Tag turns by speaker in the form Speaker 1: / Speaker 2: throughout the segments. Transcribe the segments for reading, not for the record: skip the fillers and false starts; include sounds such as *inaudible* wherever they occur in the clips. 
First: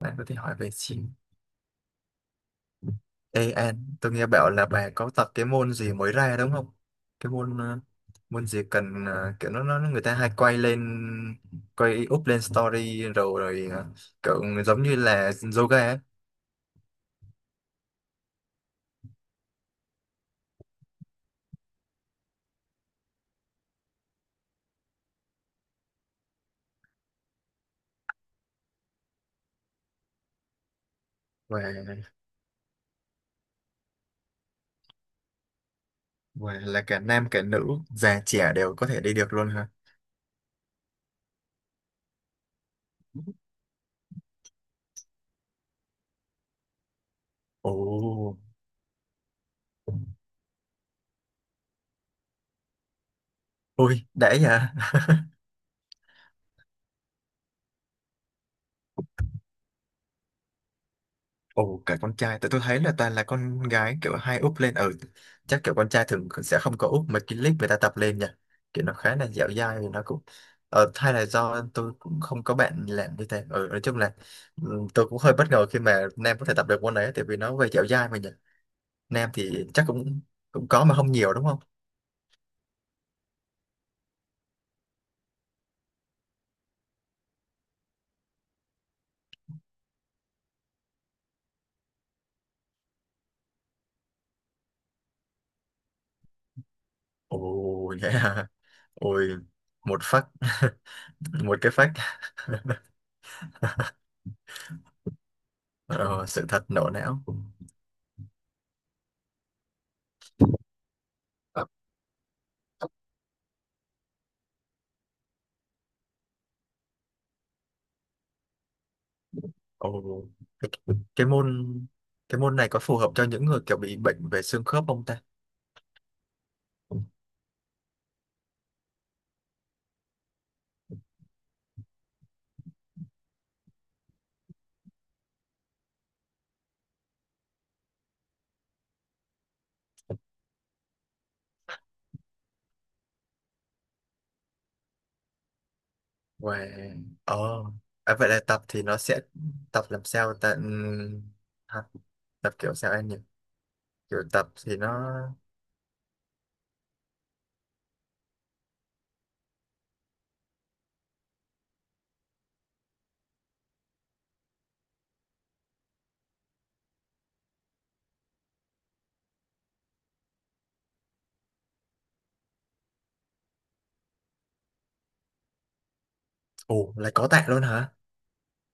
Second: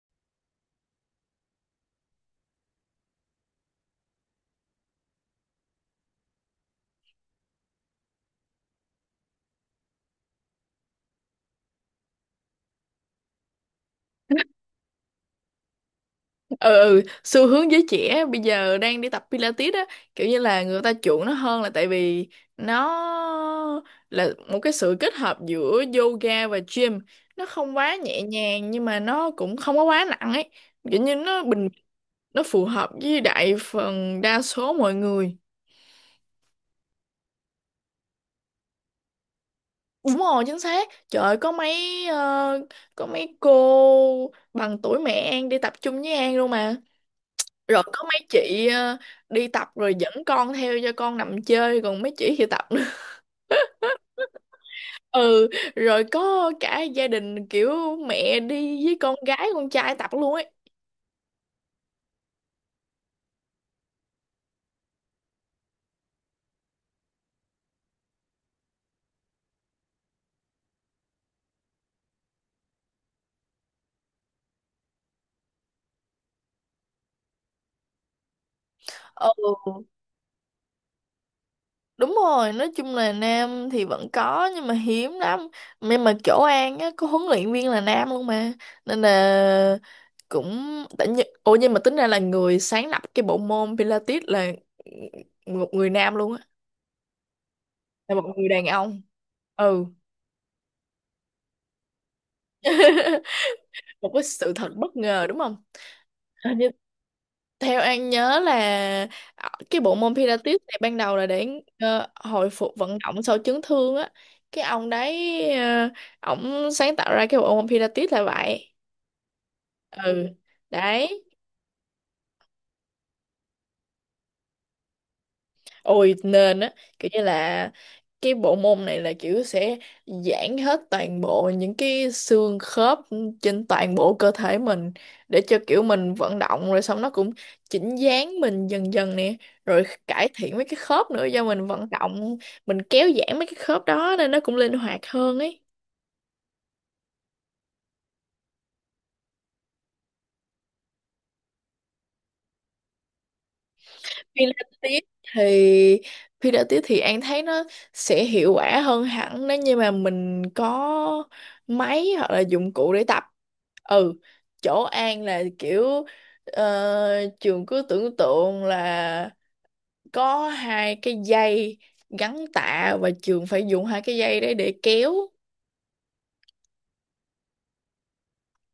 Speaker 1: Bạn có thể hỏi về chim AN. Tôi nghe bảo là bà có tập cái môn gì mới ra đúng không? Cái môn môn gì cần kiểu nó người ta hay quay up lên story rồi rồi ờ, kiểu giống như là yoga ấy.
Speaker 2: Ừ, ừ, xu hướng giới trẻ bây giờ đang đi tập Pilates á, kiểu như là người ta chuộng nó hơn là tại vì nó là một cái sự kết hợp giữa yoga và gym. Nó không quá nhẹ nhàng nhưng mà nó cũng không có quá nặng ấy. Kiểu như nó
Speaker 1: Và
Speaker 2: bình Nó phù hợp với đại phần đa số mọi người.
Speaker 1: và là cả nam cả nữ, già trẻ đều có thể đi được luôn hả?
Speaker 2: Đúng rồi, chính xác. Trời ơi, có mấy cô bằng tuổi mẹ An đi tập chung với An luôn mà.
Speaker 1: Ồ,
Speaker 2: Rồi có mấy chị đi tập rồi dẫn con theo cho con nằm chơi, còn mấy chị thì tập nữa.
Speaker 1: ui đấy nhỉ?
Speaker 2: *laughs* Ừ. Rồi có cả gia đình kiểu mẹ đi với con gái con trai tập luôn ấy.
Speaker 1: Ồ, cả con trai, tại tôi thấy là toàn là con gái kiểu hay úp lên, ừ, chắc kiểu con trai thường sẽ không có úp mấy cái clip người ta tập lên nha, kiểu nó khá là dẻo dai, thì nó cũng, ờ, hay là do tôi cũng không có bạn làm như thế, ừ, nói chung là ừ, tôi cũng hơi bất ngờ khi mà nam có thể tập được môn đấy, tại vì nó về dẻo dai mà nhỉ, nam thì
Speaker 2: Ừ,
Speaker 1: chắc cũng cũng có mà không nhiều đúng không?
Speaker 2: đúng rồi, nói chung là nam thì vẫn có nhưng mà hiếm lắm. Nhưng mà chỗ An á có huấn luyện viên là nam luôn mà, nên là cũng. Ủa, nhưng mà tính ra là người sáng lập cái bộ môn Pilates là một người nam luôn á,
Speaker 1: Ồ,
Speaker 2: là một
Speaker 1: yeah.
Speaker 2: người đàn
Speaker 1: *laughs*
Speaker 2: ông.
Speaker 1: Ôi,
Speaker 2: Ừ,
Speaker 1: một phát, *laughs* một cái phát, *laughs*
Speaker 2: một cái sự thật bất ngờ đúng không?
Speaker 1: ờ, sự
Speaker 2: Hình
Speaker 1: thật
Speaker 2: như
Speaker 1: nổ não.
Speaker 2: theo An nhớ là, cái bộ môn Pilates này ban đầu là để, hồi phục vận động sau chấn thương á. Cái ông đấy, ổng sáng tạo ra cái bộ môn Pilates là vậy.
Speaker 1: Ồ,
Speaker 2: Ừ.
Speaker 1: cái,
Speaker 2: Đấy.
Speaker 1: cái môn cái môn này có phù hợp cho những người kiểu bị bệnh về xương khớp không ta?
Speaker 2: Ôi nên á, kiểu như là cái bộ môn này là kiểu sẽ giãn hết toàn bộ những cái xương khớp trên toàn bộ cơ thể mình, để cho kiểu mình vận động rồi xong nó cũng chỉnh dáng mình dần dần nè, rồi cải thiện mấy cái khớp nữa. Do mình vận động, mình kéo giãn mấy cái khớp đó nên nó cũng linh hoạt hơn ấy.
Speaker 1: Và ờ à, vậy là tập thì nó sẽ tập làm sao ta? Hả? Tập kiểu sao anh nhỉ? Kiểu
Speaker 2: khi
Speaker 1: tập
Speaker 2: lên
Speaker 1: thì
Speaker 2: tiếp
Speaker 1: nó…
Speaker 2: thì Khi đã tiếp thì An thấy nó sẽ hiệu quả hơn hẳn nếu như mà mình có máy hoặc là dụng cụ để tập. Ừ, chỗ An là kiểu, trường cứ tưởng tượng là có hai cái dây gắn tạ và trường phải dùng hai cái dây đấy để kéo.
Speaker 1: Ồ, lại có tạ luôn hả?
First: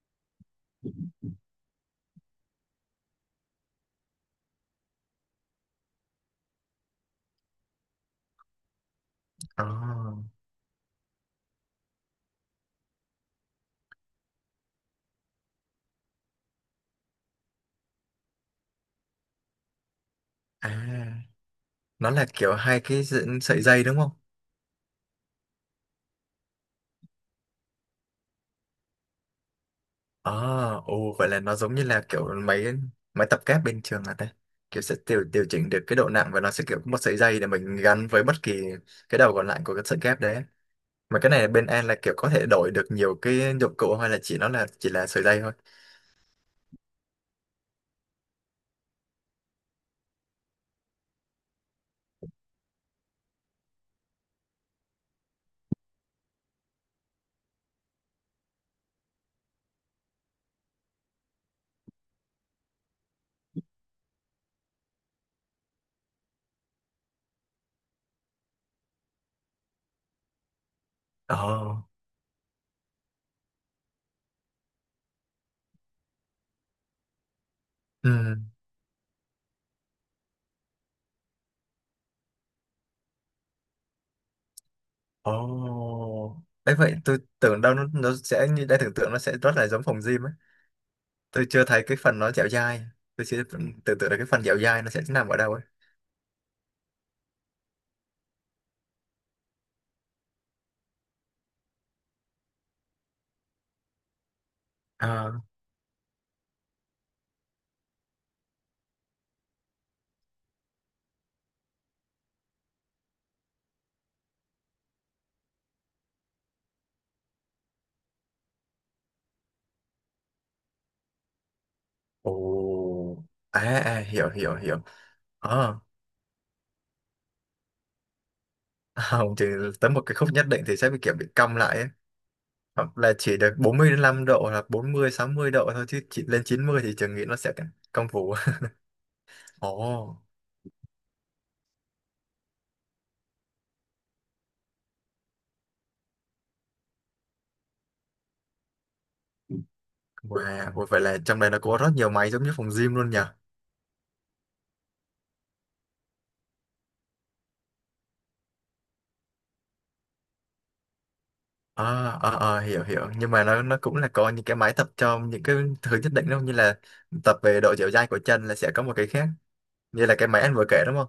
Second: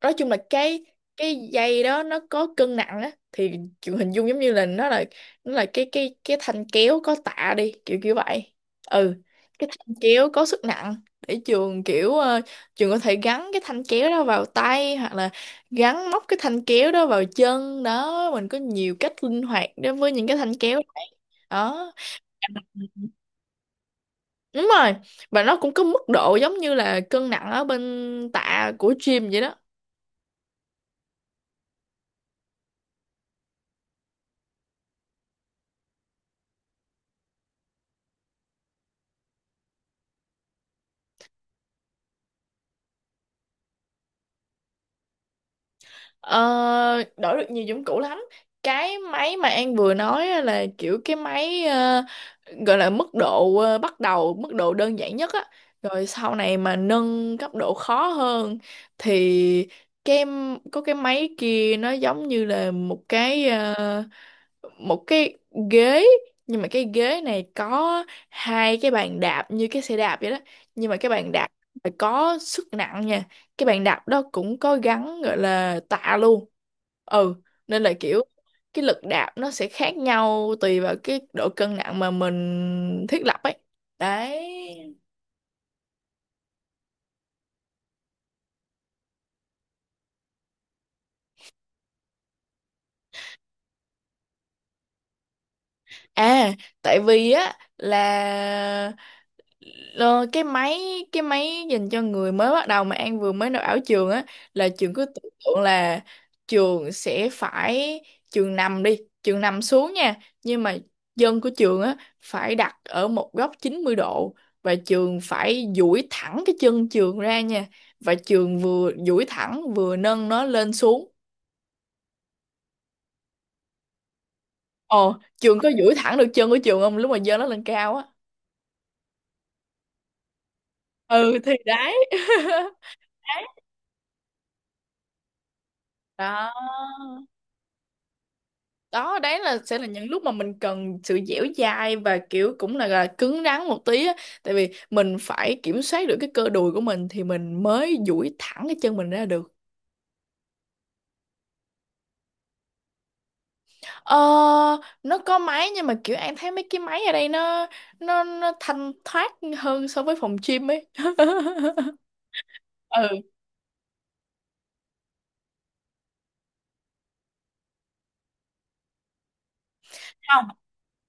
Speaker 2: Nói chung là cái dây đó nó có cân nặng á, thì kiểu hình dung giống như là nó là cái thanh kéo có tạ đi, kiểu kiểu vậy. Ừ,
Speaker 1: Ờ,
Speaker 2: cái thanh kéo có sức nặng để trường kiểu, trường có thể gắn cái thanh kéo đó vào tay hoặc là gắn móc cái thanh kéo đó vào chân đó. Mình có nhiều cách linh hoạt đối với những cái thanh kéo này.
Speaker 1: à,
Speaker 2: Đó.
Speaker 1: nó là kiểu hai
Speaker 2: Ừ.
Speaker 1: cái sợi dây đúng không?
Speaker 2: Đúng rồi, và nó cũng có mức độ giống như là cân nặng ở bên tạ của gym vậy đó.
Speaker 1: Ờ, ồ vậy là nó giống như là kiểu máy, máy tập kép bên trường à ta? Kiểu sẽ điều điều chỉnh được cái độ nặng và nó sẽ kiểu có một sợi dây để mình gắn với bất kỳ cái đầu còn lại của cái sợi kép đấy, mà cái này bên An là kiểu có thể đổi được nhiều cái dụng cụ hay là chỉ là sợi dây thôi?
Speaker 2: Ờ, đổi được nhiều dụng cụ lắm. Cái máy mà An vừa nói á là kiểu cái máy, gọi là mức độ, bắt đầu, mức độ đơn giản nhất á. Rồi sau này mà nâng cấp độ khó hơn thì cái có cái máy kia, nó giống như là một cái, một cái ghế. Nhưng mà cái ghế này có hai cái bàn đạp như cái xe đạp vậy đó, nhưng mà cái bàn đạp
Speaker 1: Ồ.
Speaker 2: phải có sức nặng nha. Cái bàn đạp đó cũng có gắn, gọi là tạ luôn. Ừ, nên là kiểu
Speaker 1: Ừ.
Speaker 2: cái lực đạp nó sẽ khác nhau tùy vào cái độ cân nặng mà mình thiết lập ấy. Đấy.
Speaker 1: Ồ, đấy vậy tôi tưởng đâu nó sẽ như đã tưởng tượng, nó sẽ rất là giống phòng gym ấy, tôi chưa thấy cái phần nó dẻo dai, tôi chưa tưởng tượng được cái phần dẻo dai nó sẽ nằm ở đâu ấy.
Speaker 2: À, tại vì á là, Ờ, cái máy dành cho người mới bắt đầu mà An vừa mới nộp ảo trường á, là trường cứ tưởng
Speaker 1: À.
Speaker 2: tượng là trường sẽ phải, trường nằm đi, trường nằm xuống nha. Nhưng mà dân của trường á phải đặt ở một góc 90 độ, và trường phải duỗi thẳng cái chân trường ra nha, và trường vừa duỗi thẳng vừa nâng nó lên xuống.
Speaker 1: Ồ. À, à, hiểu hiểu hiểu.
Speaker 2: Ồ, trường có
Speaker 1: Ờ. *laughs*
Speaker 2: duỗi thẳng được chân của trường không lúc mà dơ nó lên cao á?
Speaker 1: À, không, chỉ tới một cái khúc nhất định thì sẽ bị kiểu bị
Speaker 2: Ừ thì
Speaker 1: cong lại ấy,
Speaker 2: đấy.
Speaker 1: hoặc là
Speaker 2: *laughs*
Speaker 1: chỉ được
Speaker 2: Đấy.
Speaker 1: 45 độ hoặc bốn mươi sáu mươi độ thôi, chứ chỉ lên
Speaker 2: Đó.
Speaker 1: 90 thì trường nghĩ nó sẽ cong vú.
Speaker 2: Đó, đấy
Speaker 1: *laughs*
Speaker 2: là sẽ là những
Speaker 1: Ồ,
Speaker 2: lúc mà mình cần sự dẻo dai và kiểu cũng là cứng rắn một tí á. Tại vì mình phải kiểm soát được cái cơ đùi của mình thì mình mới duỗi thẳng cái chân mình ra được.
Speaker 1: wow, ủa vậy là trong đây nó có rất nhiều máy giống như phòng gym luôn nhỉ?
Speaker 2: Ờ, nó có máy nhưng mà kiểu em thấy mấy cái máy ở đây nó thanh thoát hơn so với phòng gym ấy.
Speaker 1: À,
Speaker 2: *laughs*
Speaker 1: à, à, hiểu
Speaker 2: Ừ,
Speaker 1: hiểu, nhưng mà nó cũng là có những cái máy tập cho những cái thứ nhất định đâu, như là tập về độ dẻo dai của chân là sẽ có một cái khác, như là cái máy
Speaker 2: không,
Speaker 1: anh vừa kể đúng không?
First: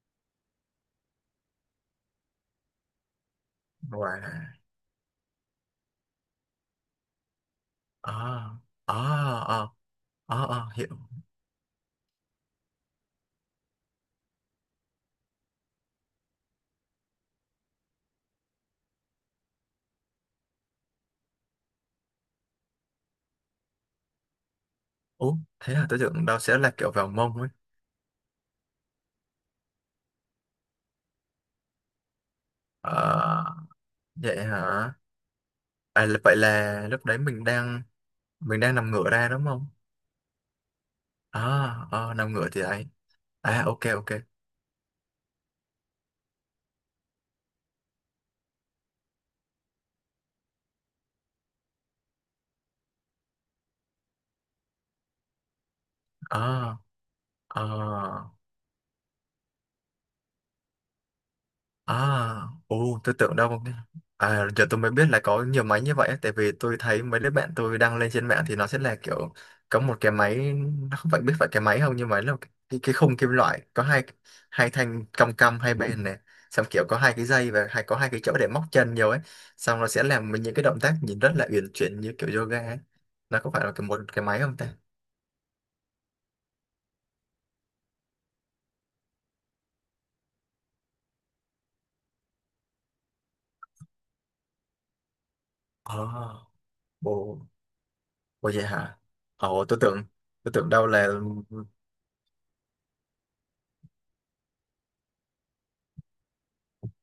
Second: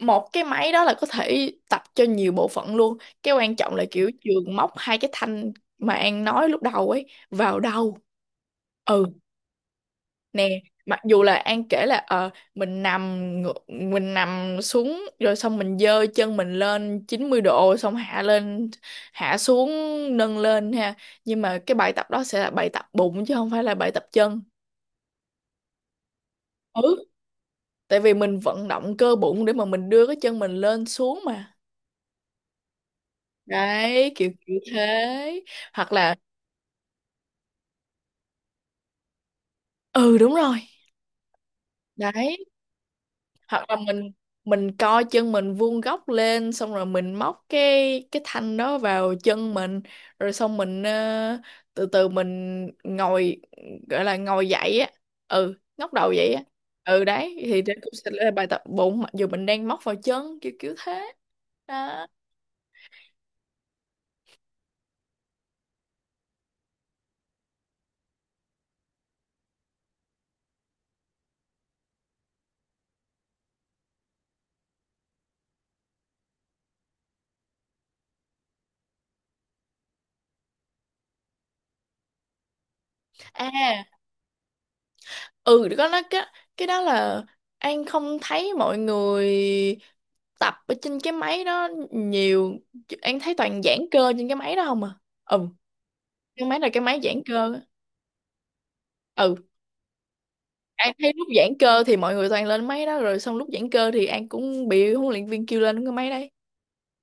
Speaker 2: một cái máy đó là có thể tập cho nhiều bộ phận luôn. Cái quan trọng là kiểu
Speaker 1: Wow.
Speaker 2: trường móc hai cái thanh mà An nói lúc đầu ấy vào đầu.
Speaker 1: À, à,
Speaker 2: Ừ,
Speaker 1: à, à,
Speaker 2: nè,
Speaker 1: à, hiểu.
Speaker 2: mặc dù là An kể là, ờ, mình nằm mình nằm xuống rồi xong mình giơ chân mình lên 90 độ, xong hạ lên, hạ xuống, nâng lên ha. Nhưng mà cái bài tập đó sẽ là bài tập bụng chứ không phải là bài tập chân.
Speaker 1: Ủa, thế là tôi tưởng đâu sẽ là kiểu
Speaker 2: Ừ,
Speaker 1: vào mông ấy.
Speaker 2: tại vì mình vận động cơ bụng để mà mình đưa cái chân mình lên xuống mà.
Speaker 1: À,
Speaker 2: Đấy, kiểu
Speaker 1: vậy
Speaker 2: kiểu
Speaker 1: hả?
Speaker 2: thế. Hoặc
Speaker 1: À,
Speaker 2: là
Speaker 1: là- vậy là lúc đấy mình đang nằm ngửa ra đúng không?
Speaker 2: Ừ, đúng rồi.
Speaker 1: À, à, nằm
Speaker 2: Đấy.
Speaker 1: ngửa thì ấy. À,
Speaker 2: Hoặc là
Speaker 1: ok ok.
Speaker 2: mình co chân mình vuông góc lên xong rồi mình móc cái thanh đó vào chân mình, rồi xong mình, từ từ mình ngồi, gọi là ngồi dậy á. Ừ, ngóc đầu dậy á.
Speaker 1: À,
Speaker 2: Ừ, đấy,
Speaker 1: à.
Speaker 2: thì đây cũng sẽ là bài tập bụng mặc dù mình đang móc vào chân, kiểu kiểu thế.
Speaker 1: À,
Speaker 2: Đó.
Speaker 1: ồ, tôi tưởng đâu. À, giờ tôi mới biết là có nhiều máy như vậy á, tại vì tôi thấy mấy đứa bạn tôi đăng lên trên mạng thì nó sẽ là kiểu có một cái máy, nó không phải biết phải cái máy không, nhưng mà nó cái khung kim loại có hai hai thanh cong cong hai bên này, xong kiểu có hai cái dây và hay có hai cái chỗ để móc chân nhiều ấy, xong nó sẽ làm mình những cái động tác nhìn rất là uyển chuyển như kiểu yoga ấy. Nó có phải là
Speaker 2: À,
Speaker 1: cái một cái máy không ta?
Speaker 2: ừ, có. Nó cái đó là, An không thấy mọi người tập ở trên cái máy đó nhiều. An thấy toàn giãn cơ trên cái máy đó không à. Ừ,
Speaker 1: Ờ,
Speaker 2: cái máy là cái máy
Speaker 1: ồ,
Speaker 2: giãn cơ.
Speaker 1: ồ vậy hả?
Speaker 2: Ừ,
Speaker 1: Ồ, tôi tưởng đâu
Speaker 2: An
Speaker 1: là…
Speaker 2: thấy lúc giãn cơ thì mọi người toàn lên máy đó, rồi xong lúc giãn cơ thì An cũng bị huấn luyện viên kêu lên cái máy đấy.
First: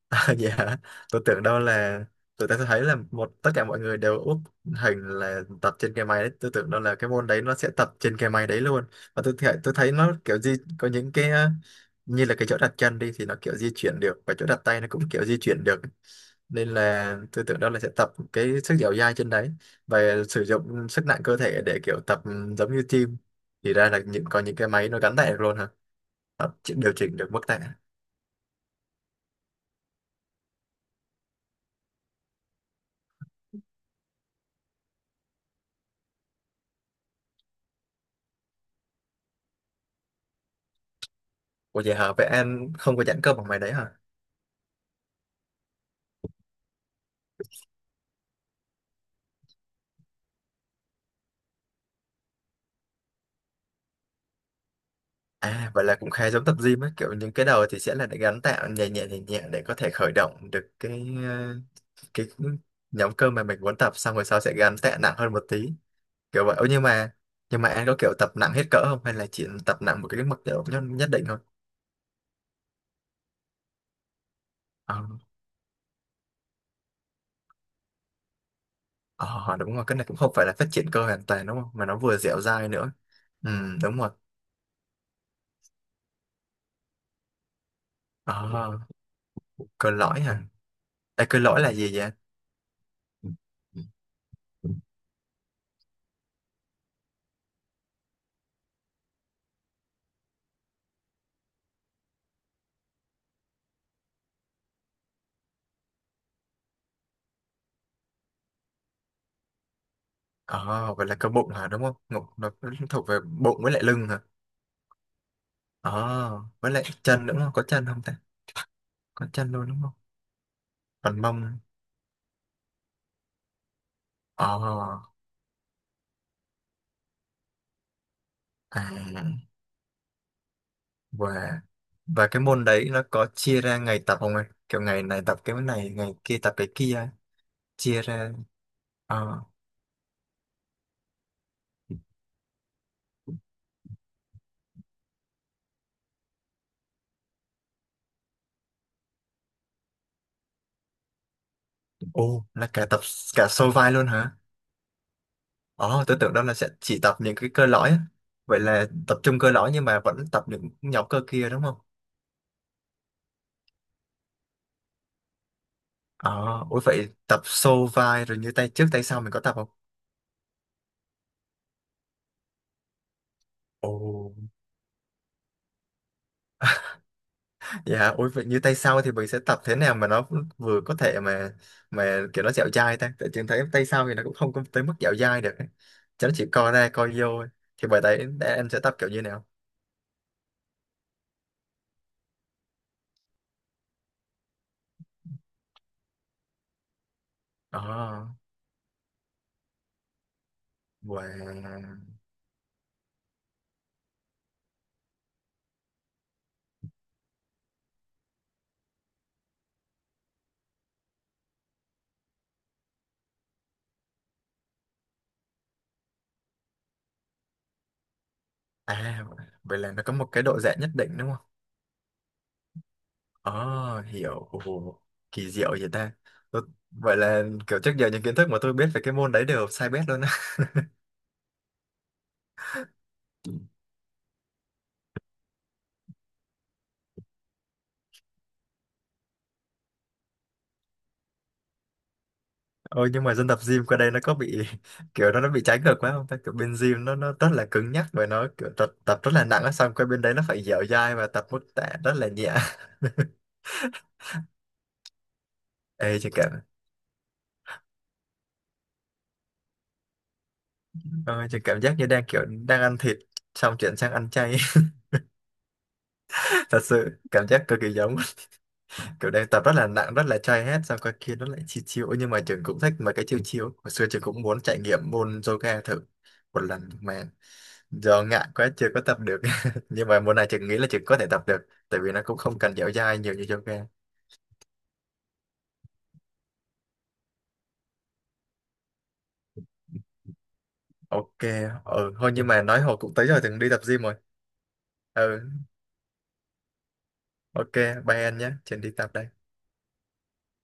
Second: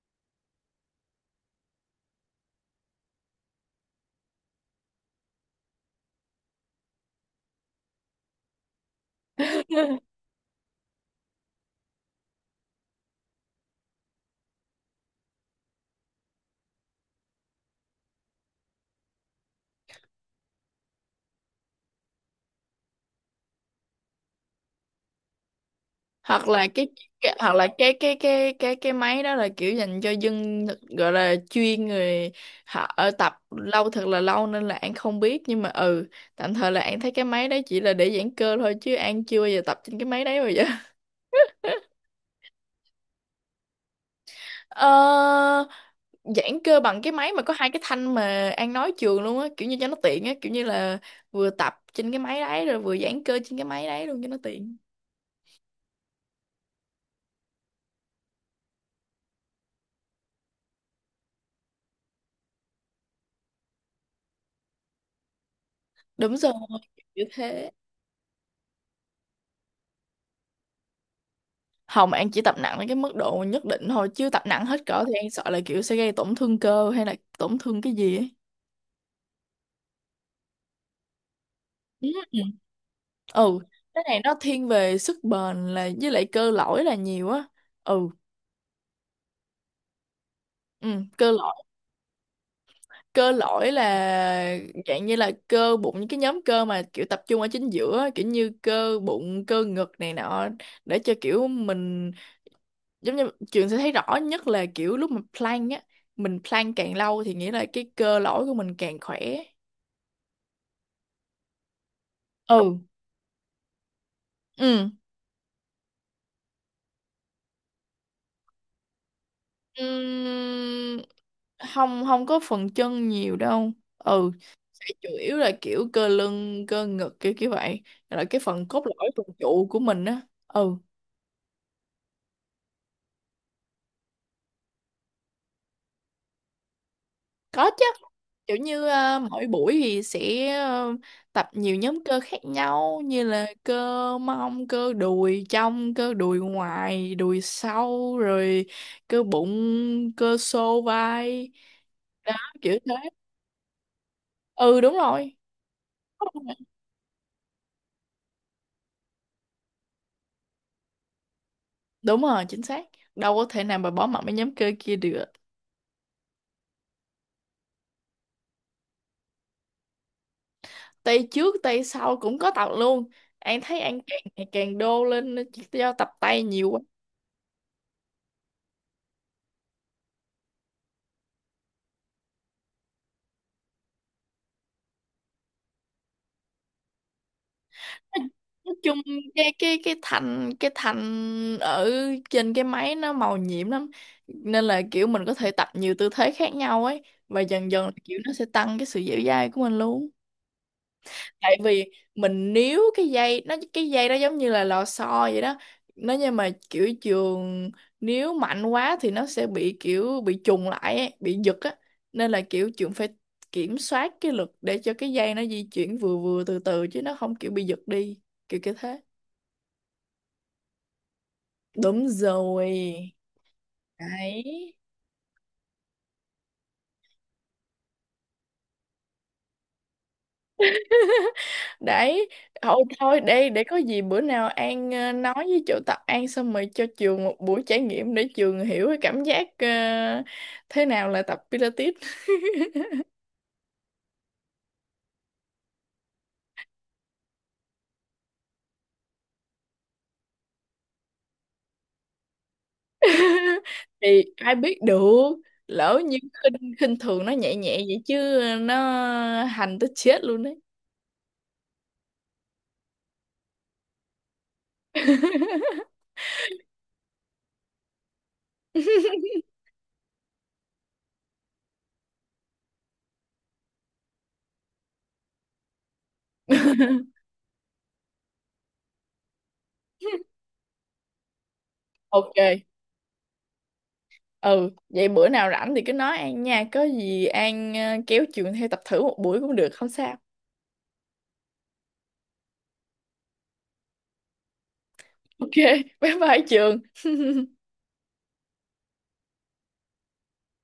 Speaker 1: *laughs* Dạ, tôi tưởng đâu là tôi ta thấy là một tất cả mọi người đều úp hình là tập trên cái máy đấy, tôi tưởng đâu là cái môn đấy nó sẽ tập trên cái máy đấy luôn, và tôi thấy nó kiểu gì có những cái như là cái chỗ đặt chân đi thì nó kiểu di chuyển được, và chỗ đặt tay nó cũng kiểu di chuyển được, nên là tôi tưởng đâu là sẽ tập cái sức dẻo dai trên đấy và sử dụng sức nặng cơ thể để kiểu tập, giống như gym. Thì ra là những có những cái máy nó gắn tạ được luôn hả?
Speaker 2: Hoặc
Speaker 1: Nó
Speaker 2: là
Speaker 1: chỉ- điều chỉnh được
Speaker 2: cái
Speaker 1: mức
Speaker 2: hoặc
Speaker 1: tạ.
Speaker 2: là cái máy đó là kiểu dành cho dân, gọi là chuyên, người họ ở tập lâu thật là lâu nên là An không biết. Nhưng mà, ừ, tạm thời là An thấy cái máy đấy chỉ là để giãn cơ thôi, chứ An chưa bao giờ tập trên cái máy đấy bao giờ.
Speaker 1: Ủa vậy hả, vậy em không có giãn cơ bằng máy đấy hả?
Speaker 2: *laughs* Ờ, giãn cơ bằng cái máy mà có hai cái thanh mà An nói trường luôn á, kiểu như cho nó tiện á, kiểu như là vừa tập trên cái máy đấy rồi vừa giãn cơ trên cái máy đấy luôn cho nó tiện.
Speaker 1: À, vậy là cũng khá giống tập gym ấy, kiểu những cái đầu thì sẽ là để gắn tạo nhẹ nhẹ nhẹ nhẹ để có thể khởi động được cái ờ, cái nhóm cơ mà mình muốn tập, xong rồi sau sẽ gắn tạ nặng hơn một tí
Speaker 2: Đúng
Speaker 1: kiểu
Speaker 2: rồi,
Speaker 1: vậy. Ô, nhưng mà
Speaker 2: kiểu
Speaker 1: nhưng mà
Speaker 2: thế.
Speaker 1: anh có kiểu tập nặng hết cỡ không hay là chỉ tập nặng một cái mức độ nhất định thôi?
Speaker 2: Hồng An chỉ tập nặng đến cái mức độ nhất định thôi, chứ tập nặng hết
Speaker 1: Ờ,
Speaker 2: cỡ thì An sợ là kiểu sẽ gây tổn thương cơ hay là tổn thương cái gì ấy.
Speaker 1: ờ, đúng rồi, cái này cũng không phải là phát triển cơ hoàn toàn đúng không? Mà nó vừa
Speaker 2: ừ
Speaker 1: dẻo dai nữa. Ừ,
Speaker 2: Ừ,
Speaker 1: đúng
Speaker 2: cái
Speaker 1: rồi.
Speaker 2: này nó thiên về sức bền là với lại cơ lõi là nhiều á. Ừ.
Speaker 1: Ờ, cơ lõi hả?
Speaker 2: Ừ,
Speaker 1: Ê,
Speaker 2: cơ
Speaker 1: cơ lõi là gì vậy?
Speaker 2: cơ lõi là dạng như là cơ bụng, những cái nhóm cơ mà kiểu tập trung ở chính giữa, kiểu như cơ bụng, cơ ngực này nọ, để cho kiểu mình, giống như trường sẽ thấy rõ nhất là kiểu lúc mà plank á, mình plank càng lâu thì nghĩa là cái cơ lõi của mình càng khỏe.
Speaker 1: Ờ, vậy là cơ bụng hả đúng không? Ngục- nó
Speaker 2: Ừ.
Speaker 1: thuộc về bụng với lại lưng hả?
Speaker 2: Ừ.
Speaker 1: Ờ, với lại chân nữa không? Có chân không ta, có chân luôn đúng không,
Speaker 2: Ừm,
Speaker 1: còn mông?
Speaker 2: không, không có phần chân nhiều đâu. Ừ, sẽ chủ
Speaker 1: Ờ.
Speaker 2: yếu là kiểu cơ lưng, cơ ngực, kiểu kiểu vậy, là cái phần cốt lõi, phần
Speaker 1: À.
Speaker 2: trụ của mình á. Ừ.
Speaker 1: và và cái môn đấy nó có chia ra ngày tập không anh, kiểu ngày này tập cái này ngày kia tập cái kia,
Speaker 2: Có chứ.
Speaker 1: chia ra?
Speaker 2: Kiểu như,
Speaker 1: Ờ.
Speaker 2: mỗi buổi thì sẽ, tập nhiều nhóm cơ khác nhau như là cơ mông, cơ đùi trong, cơ đùi ngoài, đùi sau, rồi cơ bụng, cơ xô vai. Đó,
Speaker 1: Ô, là
Speaker 2: kiểu
Speaker 1: cả
Speaker 2: thế.
Speaker 1: tập cả xô vai luôn hả?
Speaker 2: Ừ, đúng rồi.
Speaker 1: Ờ, tôi tưởng đó là sẽ chỉ tập những cái cơ lõi á. Vậy là tập trung cơ lõi nhưng mà vẫn tập những nhóm cơ kia đúng không?
Speaker 2: Đúng rồi, chính xác. Đâu có thể nào mà bỏ mặc mấy nhóm cơ kia được.
Speaker 1: Ờ, ủa vậy tập xô vai rồi như tay trước tay sau mình có tập không?
Speaker 2: Tay trước, tay sau cũng có tập luôn. Anh thấy
Speaker 1: Ồ.
Speaker 2: anh càng ngày càng đô lên do tập tay nhiều.
Speaker 1: Dạ, ôi vậy như tay sau thì mình sẽ tập thế nào mà nó vừa có thể mà kiểu nó dẻo dai ta? Tại trường thấy tay sau thì nó cũng không có tới mức dẻo dai được ấy. Chứ nó chỉ co ra co vô ấy. Thì bởi đấy, em
Speaker 2: Nói
Speaker 1: sẽ tập
Speaker 2: chung
Speaker 1: kiểu như nào?
Speaker 2: cái thành, ở trên cái máy nó màu nhiệm lắm, nên là kiểu mình có thể tập nhiều tư thế khác nhau ấy, và dần
Speaker 1: Ồ,
Speaker 2: dần kiểu nó sẽ tăng cái sự dẻo dai của mình luôn. Tại vì
Speaker 1: wow.
Speaker 2: mình níu cái dây, cái dây đó giống như là lò xo vậy đó. Nó, nhưng mà kiểu trường níu mạnh quá thì nó sẽ bị kiểu bị trùng lại ấy, bị giật á, nên là kiểu trường phải kiểm soát cái lực để cho cái dây nó di chuyển vừa vừa từ từ chứ nó không kiểu bị giật đi, kiểu cái thế.
Speaker 1: À, vậy là nó có một cái độ giãn nhất định đúng không?
Speaker 2: Đúng rồi.
Speaker 1: Ồ, hiểu.
Speaker 2: Đấy.
Speaker 1: Ồ, kỳ diệu vậy ta. Tôi- vậy là kiểu trước giờ những kiến thức mà tôi biết về cái môn đấy đều sai bét luôn.
Speaker 2: Đấy. Thôi thôi, đây để có gì bữa nào An, nói với chỗ tập An xong rồi cho trường một buổi trải nghiệm để trường hiểu cái cảm giác, thế nào là tập Pilates.
Speaker 1: Ôi nhưng mà dân tập gym qua đây nó có bị *laughs* kiểu nó bị trái ngược quá không ta, kiểu bên gym nó rất là cứng nhắc và nó kiểu tập rất là nặng á, xong qua bên đấy nó phải dẻo dai và tập mức tạ rất là nhẹ. *laughs*
Speaker 2: *laughs* Thì ai biết được. Lỡ như
Speaker 1: Ê chị cảm…
Speaker 2: khinh khinh thường nó nhẹ nhẹ vậy chứ, ờ, nó hành tới chết luôn đấy.
Speaker 1: ôi, chị cảm giác như đang kiểu đang ăn thịt xong chuyển sang ăn chay, *laughs* thật sự cảm giác cực kỳ giống, *laughs* kiểu đang tập rất là nặng rất là chay hết xong qua kia nó lại chill chill. Ôi, nhưng mà trường cũng thích mà, cái chill chill hồi xưa trường cũng muốn trải nghiệm môn yoga thử
Speaker 2: *laughs*
Speaker 1: một lần mà do ngại quá chưa có tập được. *laughs* Nhưng mà mùa này chị nghĩ là chị có thể tập được, tại vì nó cũng không
Speaker 2: Ok.
Speaker 1: cần dẻo dai nhiều như yoga.
Speaker 2: Ừ, vậy bữa nào rảnh thì cứ nói An nha, có gì An, kéo trường theo tập thử một buổi cũng được, không sao.
Speaker 1: Ok. Ừ thôi nhưng mà nói hồi cũng tới rồi, từng đi tập gym rồi. Ừ.
Speaker 2: Ok. *laughs* Bye bye trường.
Speaker 1: Ok, bye anh nhé, trường đi tập đây.